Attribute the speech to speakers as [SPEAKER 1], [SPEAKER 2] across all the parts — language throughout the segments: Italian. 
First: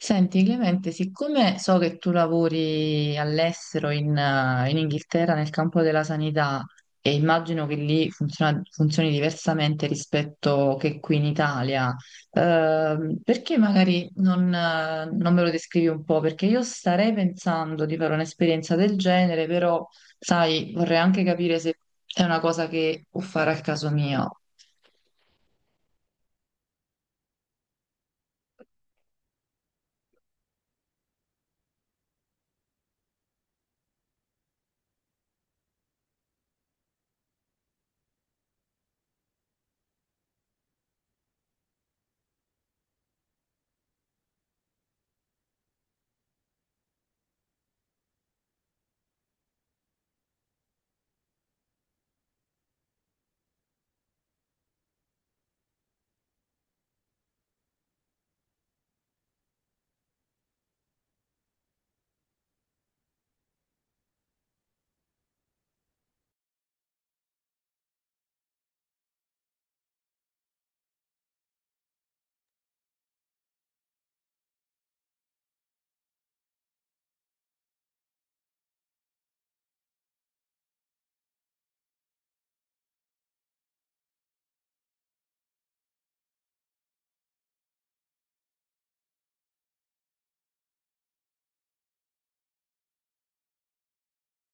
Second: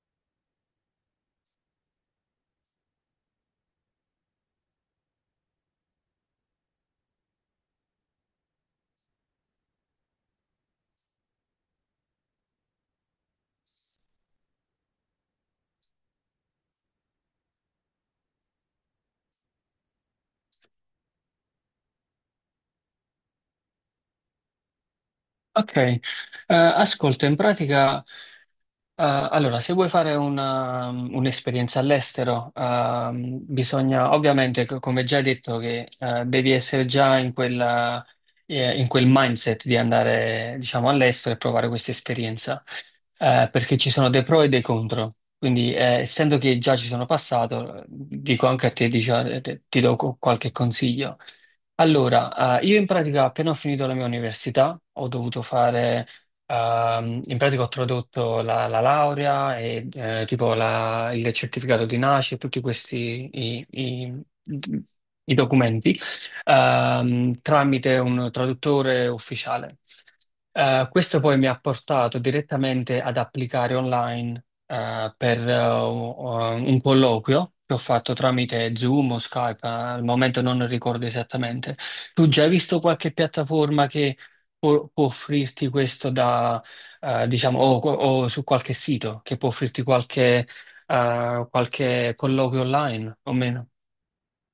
[SPEAKER 1] Senti, Clemente, siccome so che tu lavori all'estero in Inghilterra nel campo della sanità e immagino che lì funzioni diversamente rispetto che qui in Italia, perché magari non me lo descrivi un po'? Perché io starei pensando di fare un'esperienza del genere, però, sai, vorrei anche capire se è una cosa che può fare al caso mio.
[SPEAKER 2] Ok. Ascolta, in pratica, allora, se vuoi fare un'esperienza all'estero, bisogna, ovviamente, come già detto, che devi essere già in in quel mindset di andare, diciamo, all'estero e provare questa esperienza, perché ci sono dei pro e dei contro. Quindi, essendo che già ci sono passato, dico anche a te, ti do qualche consiglio. Allora, io in pratica appena ho finito la mia università ho dovuto fare, in pratica ho tradotto la laurea e tipo il certificato di nascita, tutti questi i documenti, tramite un traduttore ufficiale. Questo poi mi ha portato direttamente ad applicare online per un colloquio che ho fatto tramite Zoom o Skype, al momento non ricordo esattamente. Tu già hai visto qualche piattaforma che può offrirti questo da, diciamo, o su qualche sito che può offrirti qualche colloquio online o meno?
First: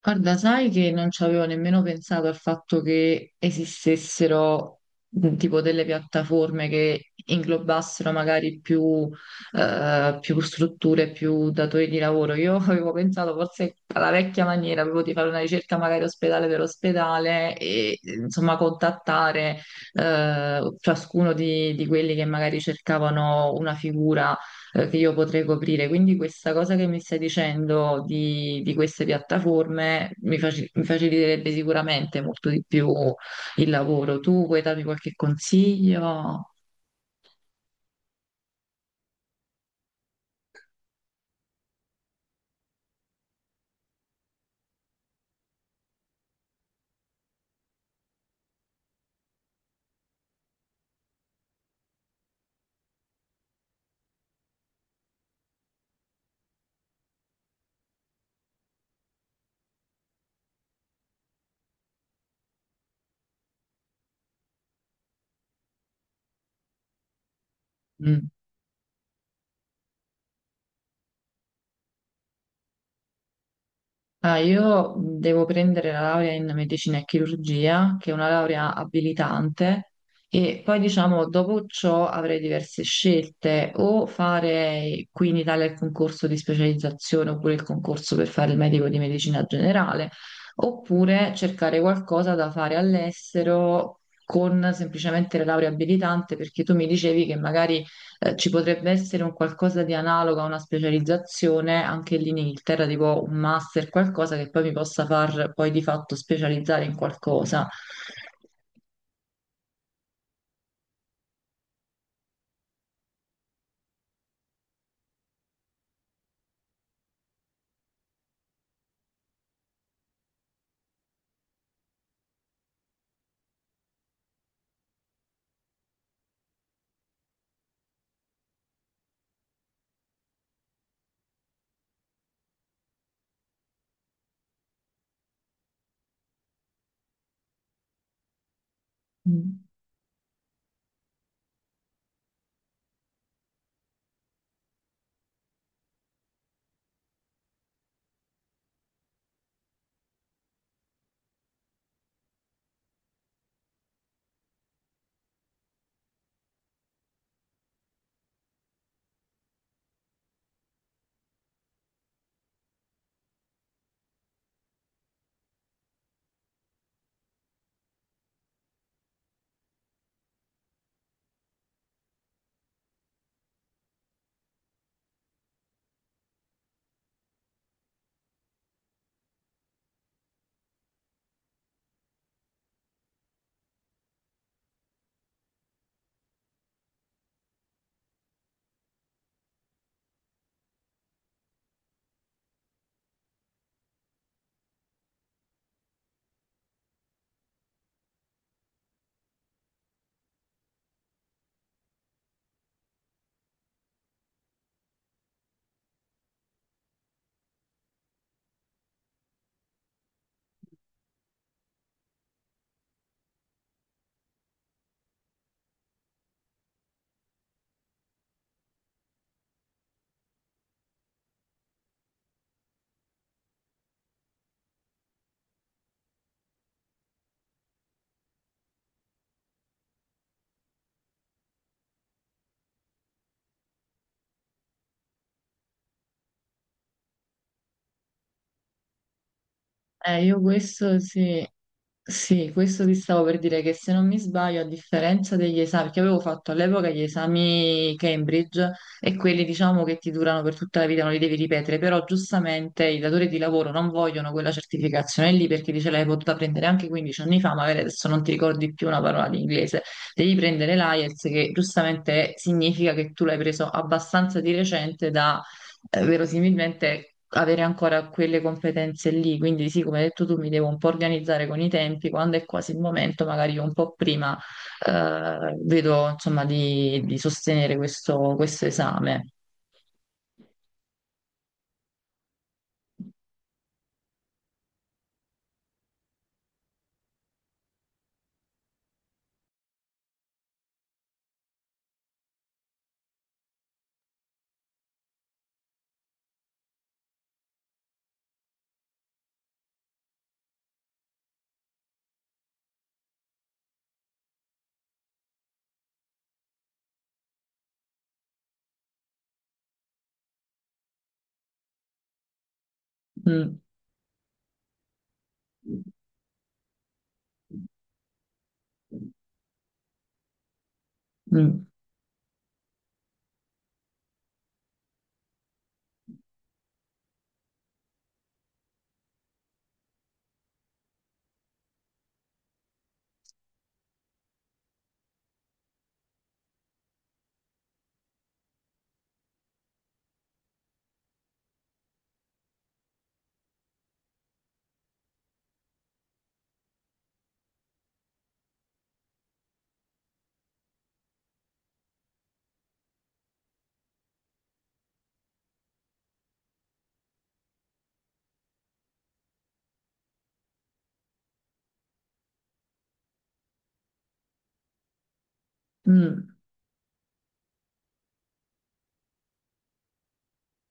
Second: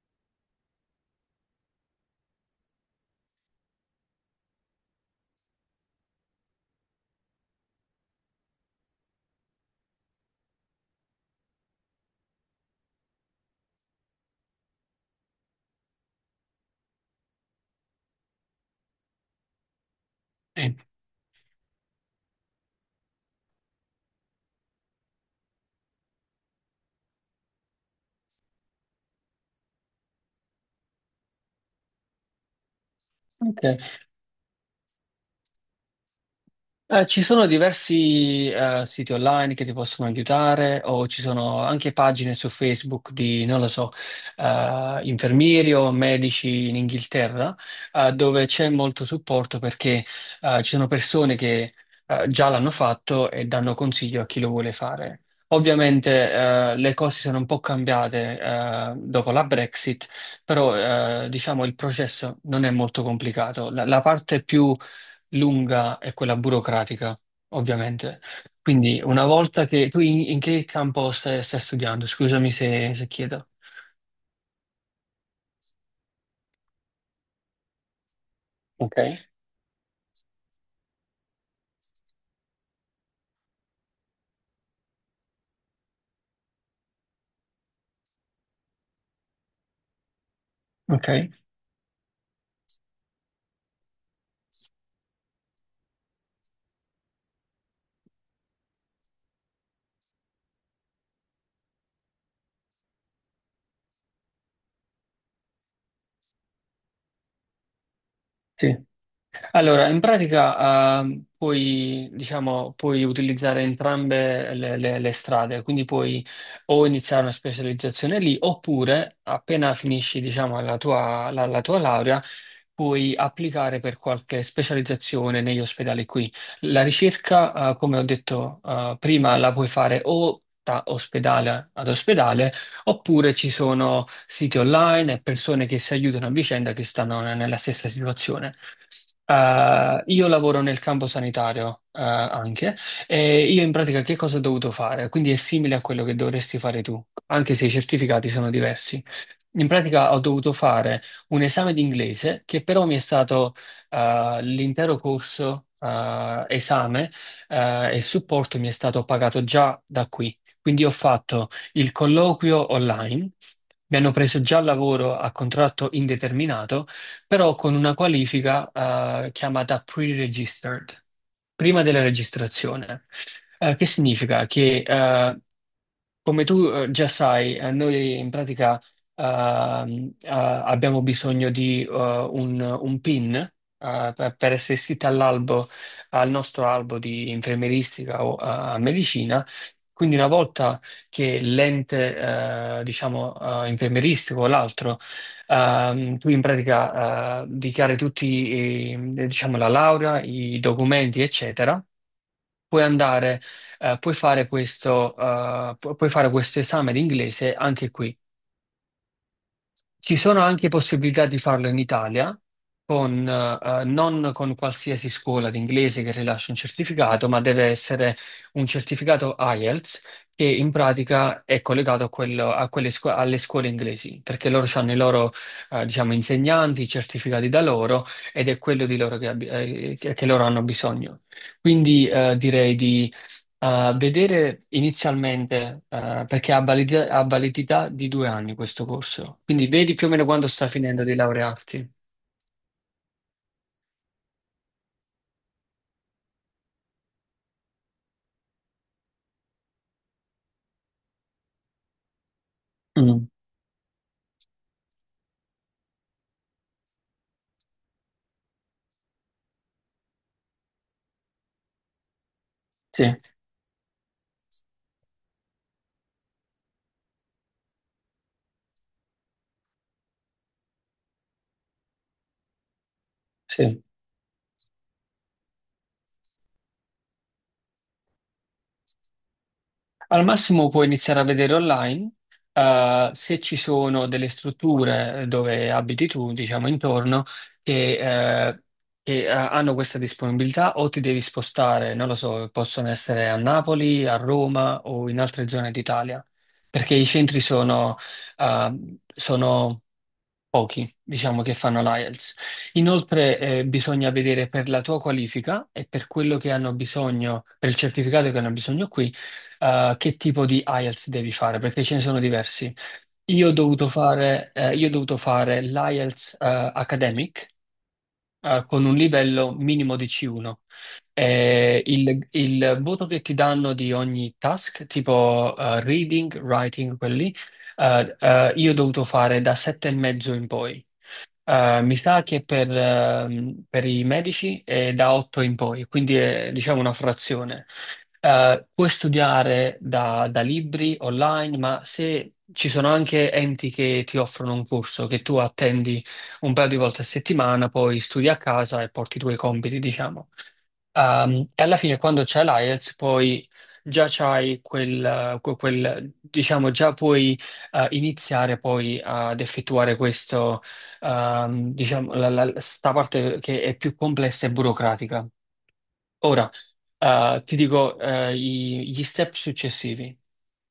[SPEAKER 1] Guarda, sai che non ci avevo nemmeno pensato al fatto che esistessero tipo delle piattaforme che inglobassero magari più strutture, più datori di lavoro. Io avevo pensato forse alla vecchia maniera, avevo di fare una ricerca magari ospedale per ospedale e insomma contattare
[SPEAKER 2] Sì.
[SPEAKER 1] ciascuno di quelli che magari cercavano una figura che io potrei coprire. Quindi questa cosa che mi stai dicendo di queste piattaforme mi faciliterebbe sicuramente molto di più
[SPEAKER 2] Ok.
[SPEAKER 1] il lavoro. Tu puoi darmi qualche consiglio?
[SPEAKER 2] Ci sono diversi siti online che ti possono aiutare, o ci sono anche pagine su Facebook di, non lo so, infermieri o medici in Inghilterra, dove c'è molto supporto, perché ci sono persone che già l'hanno fatto e danno consiglio a chi lo vuole fare. Ovviamente le cose sono un po' cambiate dopo la Brexit, però diciamo il processo non è molto complicato. La parte più lunga è quella burocratica, ovviamente.
[SPEAKER 1] Mm.
[SPEAKER 2] Quindi una volta che tu, in che campo stai studiando? Scusami se chiedo.
[SPEAKER 1] Ah, io devo prendere la laurea in medicina e chirurgia, che è una laurea
[SPEAKER 2] Ok.
[SPEAKER 1] abilitante, e poi diciamo dopo ciò avrei diverse scelte, o fare qui in Italia il concorso di specializzazione oppure il concorso per fare il medico di medicina generale,
[SPEAKER 2] Ok,
[SPEAKER 1] oppure cercare qualcosa da fare all'estero con semplicemente la laurea abilitante, perché tu mi dicevi che magari ci potrebbe essere un qualcosa di analogo a una specializzazione anche lì in Inghilterra, tipo un master, qualcosa che poi mi possa far poi di fatto specializzare in qualcosa.
[SPEAKER 2] sì. Allora, in pratica, puoi, diciamo, puoi utilizzare entrambe le strade, quindi puoi o iniziare una specializzazione lì, oppure appena finisci, diciamo, la tua laurea, puoi applicare per qualche specializzazione negli ospedali qui. La ricerca, come ho detto prima, la puoi fare o da ospedale ad ospedale, oppure ci sono siti online e persone che si aiutano a vicenda, che stanno nella stessa situazione.
[SPEAKER 1] Mm.
[SPEAKER 2] Io lavoro nel campo sanitario anche, e io in pratica che cosa ho dovuto fare? Quindi è simile a quello che dovresti fare tu, anche se i certificati sono diversi. In pratica ho dovuto fare un esame di inglese, che però mi è stato, l'intero corso, esame e supporto, mi è stato pagato già da qui. Quindi ho fatto il colloquio online, mi hanno preso già al lavoro a contratto indeterminato, però con una qualifica chiamata pre-registered, prima della registrazione. Che significa? Che, come tu già sai, noi in pratica abbiamo bisogno di un PIN per, essere iscritti all'albo, al nostro albo di infermieristica o medicina. Quindi una volta che l'ente, diciamo, infermieristico o l'altro, tu in pratica dichiari tutti, diciamo, la laurea, i documenti, eccetera. Puoi andare, puoi fare questo, puoi fare questo esame di inglese anche qui. Ci sono anche possibilità di farlo in Italia, con, non con qualsiasi scuola di inglese che rilascia un certificato, ma deve essere un certificato IELTS, che in pratica è collegato a quello- a quelle scu- alle scuole inglesi, perché loro hanno i loro, diciamo, insegnanti certificati da loro, ed è quello di loro che loro hanno bisogno. Quindi direi di a vedere inizialmente, perché ha validità di 2 anni questo corso, quindi vedi più o meno
[SPEAKER 1] Io
[SPEAKER 2] quando sta
[SPEAKER 1] questo
[SPEAKER 2] finendo di
[SPEAKER 1] sì,
[SPEAKER 2] laurearti.
[SPEAKER 1] sì, questo ti stavo per dire che se non mi sbaglio, a differenza degli esami, perché avevo fatto all'epoca gli esami Cambridge e quelli diciamo che ti durano per tutta la vita, non li devi ripetere, però giustamente i
[SPEAKER 2] Mm,
[SPEAKER 1] datori di lavoro non vogliono quella certificazione lì perché dice l'hai potuta prendere anche 15 anni fa, magari adesso non ti ricordi più una parola di inglese, devi prendere l'IELTS che giustamente significa
[SPEAKER 2] sì,
[SPEAKER 1] che tu l'hai preso abbastanza di recente da verosimilmente avere ancora quelle competenze lì. Quindi sì, come hai detto tu, mi devo un po' organizzare con i tempi, quando è quasi il momento, magari io un
[SPEAKER 2] sì.
[SPEAKER 1] po' prima vedo insomma di sostenere questo, questo esame.
[SPEAKER 2] Al massimo puoi iniziare a vedere online, se ci sono delle strutture dove abiti tu, diciamo intorno, che, eh, che hanno questa disponibilità, o ti devi spostare, non lo so, possono essere a Napoli, a Roma o in altre zone d'Italia, perché i centri sono, eh, sono pochi, diciamo, che fanno l'IELTS. Inoltre, bisogna vedere per la tua qualifica e per quello che hanno bisogno, per il certificato che hanno bisogno qui, che tipo di IELTS devi fare, perché ce ne sono diversi.
[SPEAKER 1] Mm.
[SPEAKER 2] Io ho dovuto fare l'IELTS, Academic, con un livello minimo di C1.
[SPEAKER 1] Mm.
[SPEAKER 2] Il voto che ti danno di ogni task, tipo reading, writing, quelli, io ho dovuto fare da 7,5 in poi. Mi sa che per i medici è da 8 in poi, quindi è, diciamo, una frazione. Puoi studiare da libri online, ma se ci sono anche enti che ti offrono un corso, che tu attendi un paio di volte a settimana, poi studi a casa e porti i tuoi compiti, diciamo. E alla fine quando c'è l'IELTS, poi già c'hai diciamo già puoi iniziare poi ad effettuare questo, diciamo, sta parte che è più complessa e burocratica.
[SPEAKER 1] Mm.
[SPEAKER 2] Ora, ti dico gli step successivi.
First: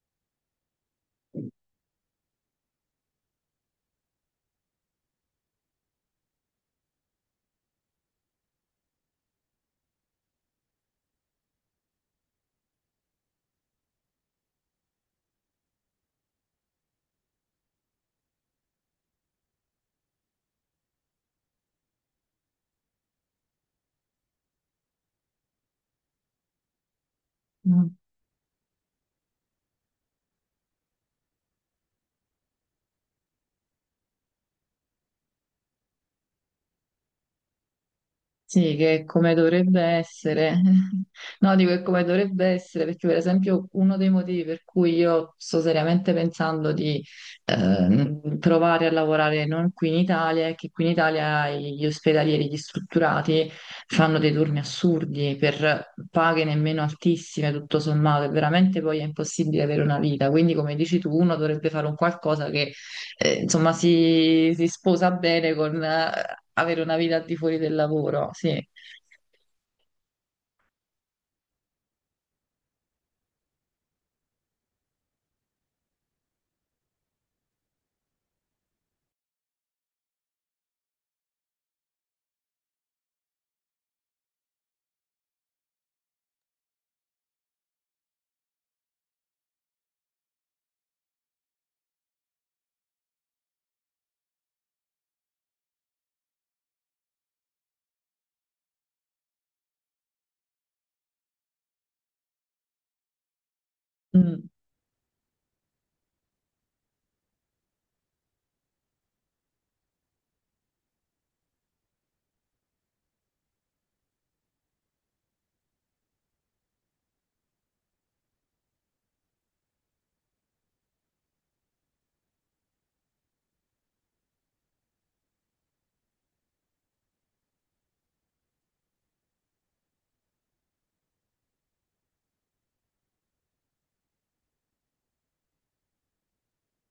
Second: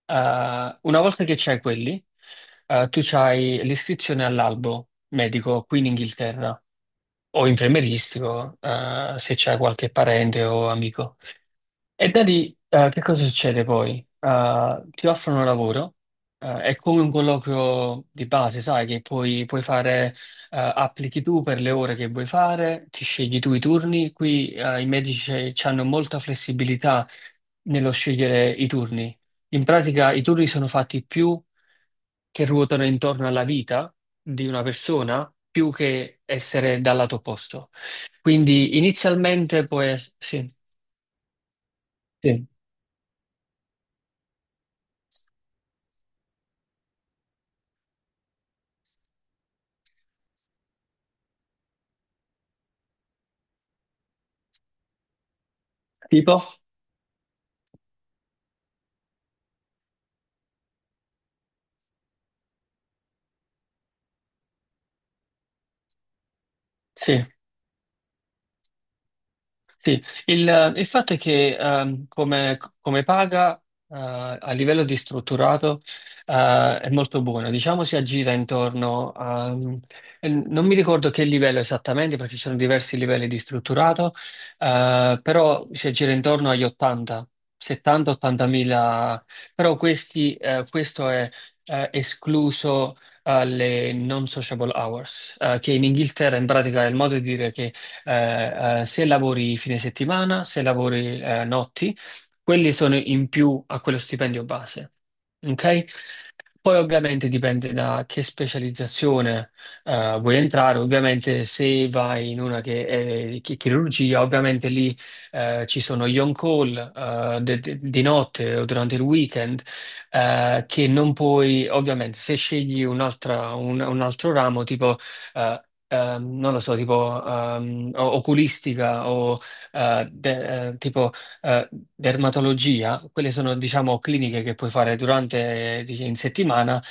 [SPEAKER 2] Una volta che c'hai quelli, tu c'hai l'iscrizione all'albo medico qui in Inghilterra o infermieristico, se c'è qualche parente o amico. E da lì, che cosa succede poi? Ti offrono lavoro, è come un colloquio di base, sai, che puoi fare, applichi tu per le ore che vuoi fare, ti scegli tu i turni. Qui i medici hanno molta flessibilità
[SPEAKER 1] Mm.
[SPEAKER 2] nello scegliere i turni. In pratica, i turni sono fatti più che ruotano intorno alla vita di una persona, più che essere dal lato opposto.
[SPEAKER 1] Sì,
[SPEAKER 2] Quindi,
[SPEAKER 1] che è come
[SPEAKER 2] inizialmente,
[SPEAKER 1] dovrebbe
[SPEAKER 2] puoi, sì,
[SPEAKER 1] essere. No, dico che è come dovrebbe
[SPEAKER 2] sì.
[SPEAKER 1] essere, perché per esempio uno dei motivi per cui io sto seriamente pensando di provare a lavorare non qui in Italia è che qui in Italia gli ospedalieri, gli strutturati fanno dei turni assurdi per
[SPEAKER 2] Tipo?
[SPEAKER 1] paghe nemmeno altissime, tutto sommato, e veramente poi è impossibile avere una vita. Quindi, come dici tu, uno dovrebbe fare un qualcosa che insomma, si sposa bene con avere una vita al
[SPEAKER 2] Sì.
[SPEAKER 1] di fuori del lavoro, sì.
[SPEAKER 2] Sì, il fatto è che, come, paga, eh, a livello di strutturato, è molto buona, diciamo si aggira intorno a, e non mi ricordo che livello esattamente perché ci sono diversi livelli di strutturato, però si aggira intorno agli 80, 70-80 mila, però questo è escluso alle non sociable hours, che in Inghilterra in pratica è il modo di dire che, se lavori fine settimana, se lavori notti, quelli sono in più a quello stipendio
[SPEAKER 1] Mm.
[SPEAKER 2] base. Ok? Poi ovviamente dipende da che specializzazione vuoi entrare. Ovviamente se vai in una che è chirurgia, ovviamente lì ci sono gli on-call di notte o durante il weekend, che non puoi; ovviamente se scegli un'altra, un altro ramo, tipo eh, non lo so, tipo oculistica o tipo eh, dermatologia, quelle sono, diciamo, cliniche che puoi fare durante, dice, in settimana.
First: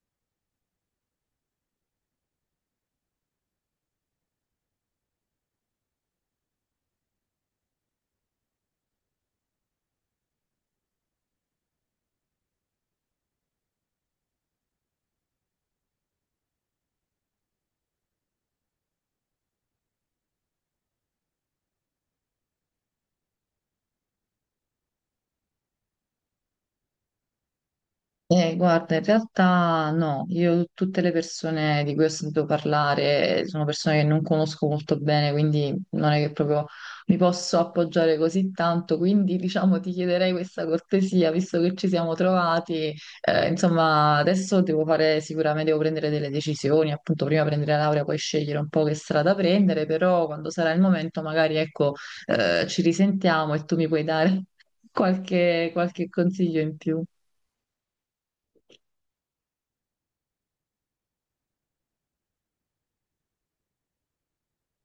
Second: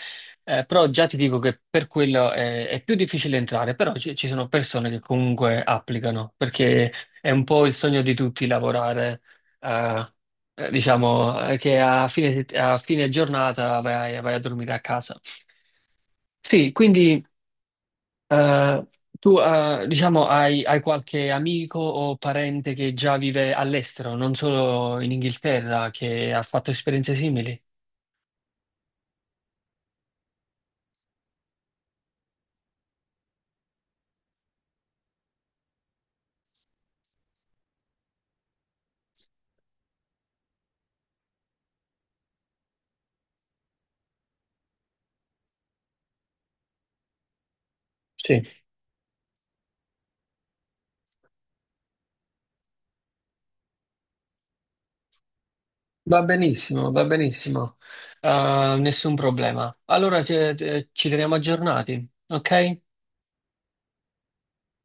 [SPEAKER 2] Però già ti dico che per quello è più difficile entrare, però ci sono persone che comunque applicano, perché è un po' il sogno di tutti lavorare, eh, diciamo, che a fine giornata vai a dormire a casa. Sì, quindi eh, tu, diciamo, hai qualche amico o parente che già vive all'estero, non solo in Inghilterra, che ha fatto esperienze simili?
[SPEAKER 1] Guarda, in realtà no, io tutte le persone di cui ho sentito parlare sono persone che non conosco molto bene, quindi non è che proprio mi posso appoggiare così tanto, quindi diciamo ti chiederei questa cortesia, visto che ci siamo trovati, insomma adesso devo fare sicuramente, devo prendere delle decisioni, appunto prima prendere la laurea, poi
[SPEAKER 2] Sì.
[SPEAKER 1] scegliere un po' che strada prendere, però quando sarà il momento magari ecco ci risentiamo e tu mi puoi dare qualche
[SPEAKER 2] Va
[SPEAKER 1] consiglio in
[SPEAKER 2] benissimo,
[SPEAKER 1] più.
[SPEAKER 2] va benissimo. Nessun problema. Allora ci teniamo aggiornati, ok?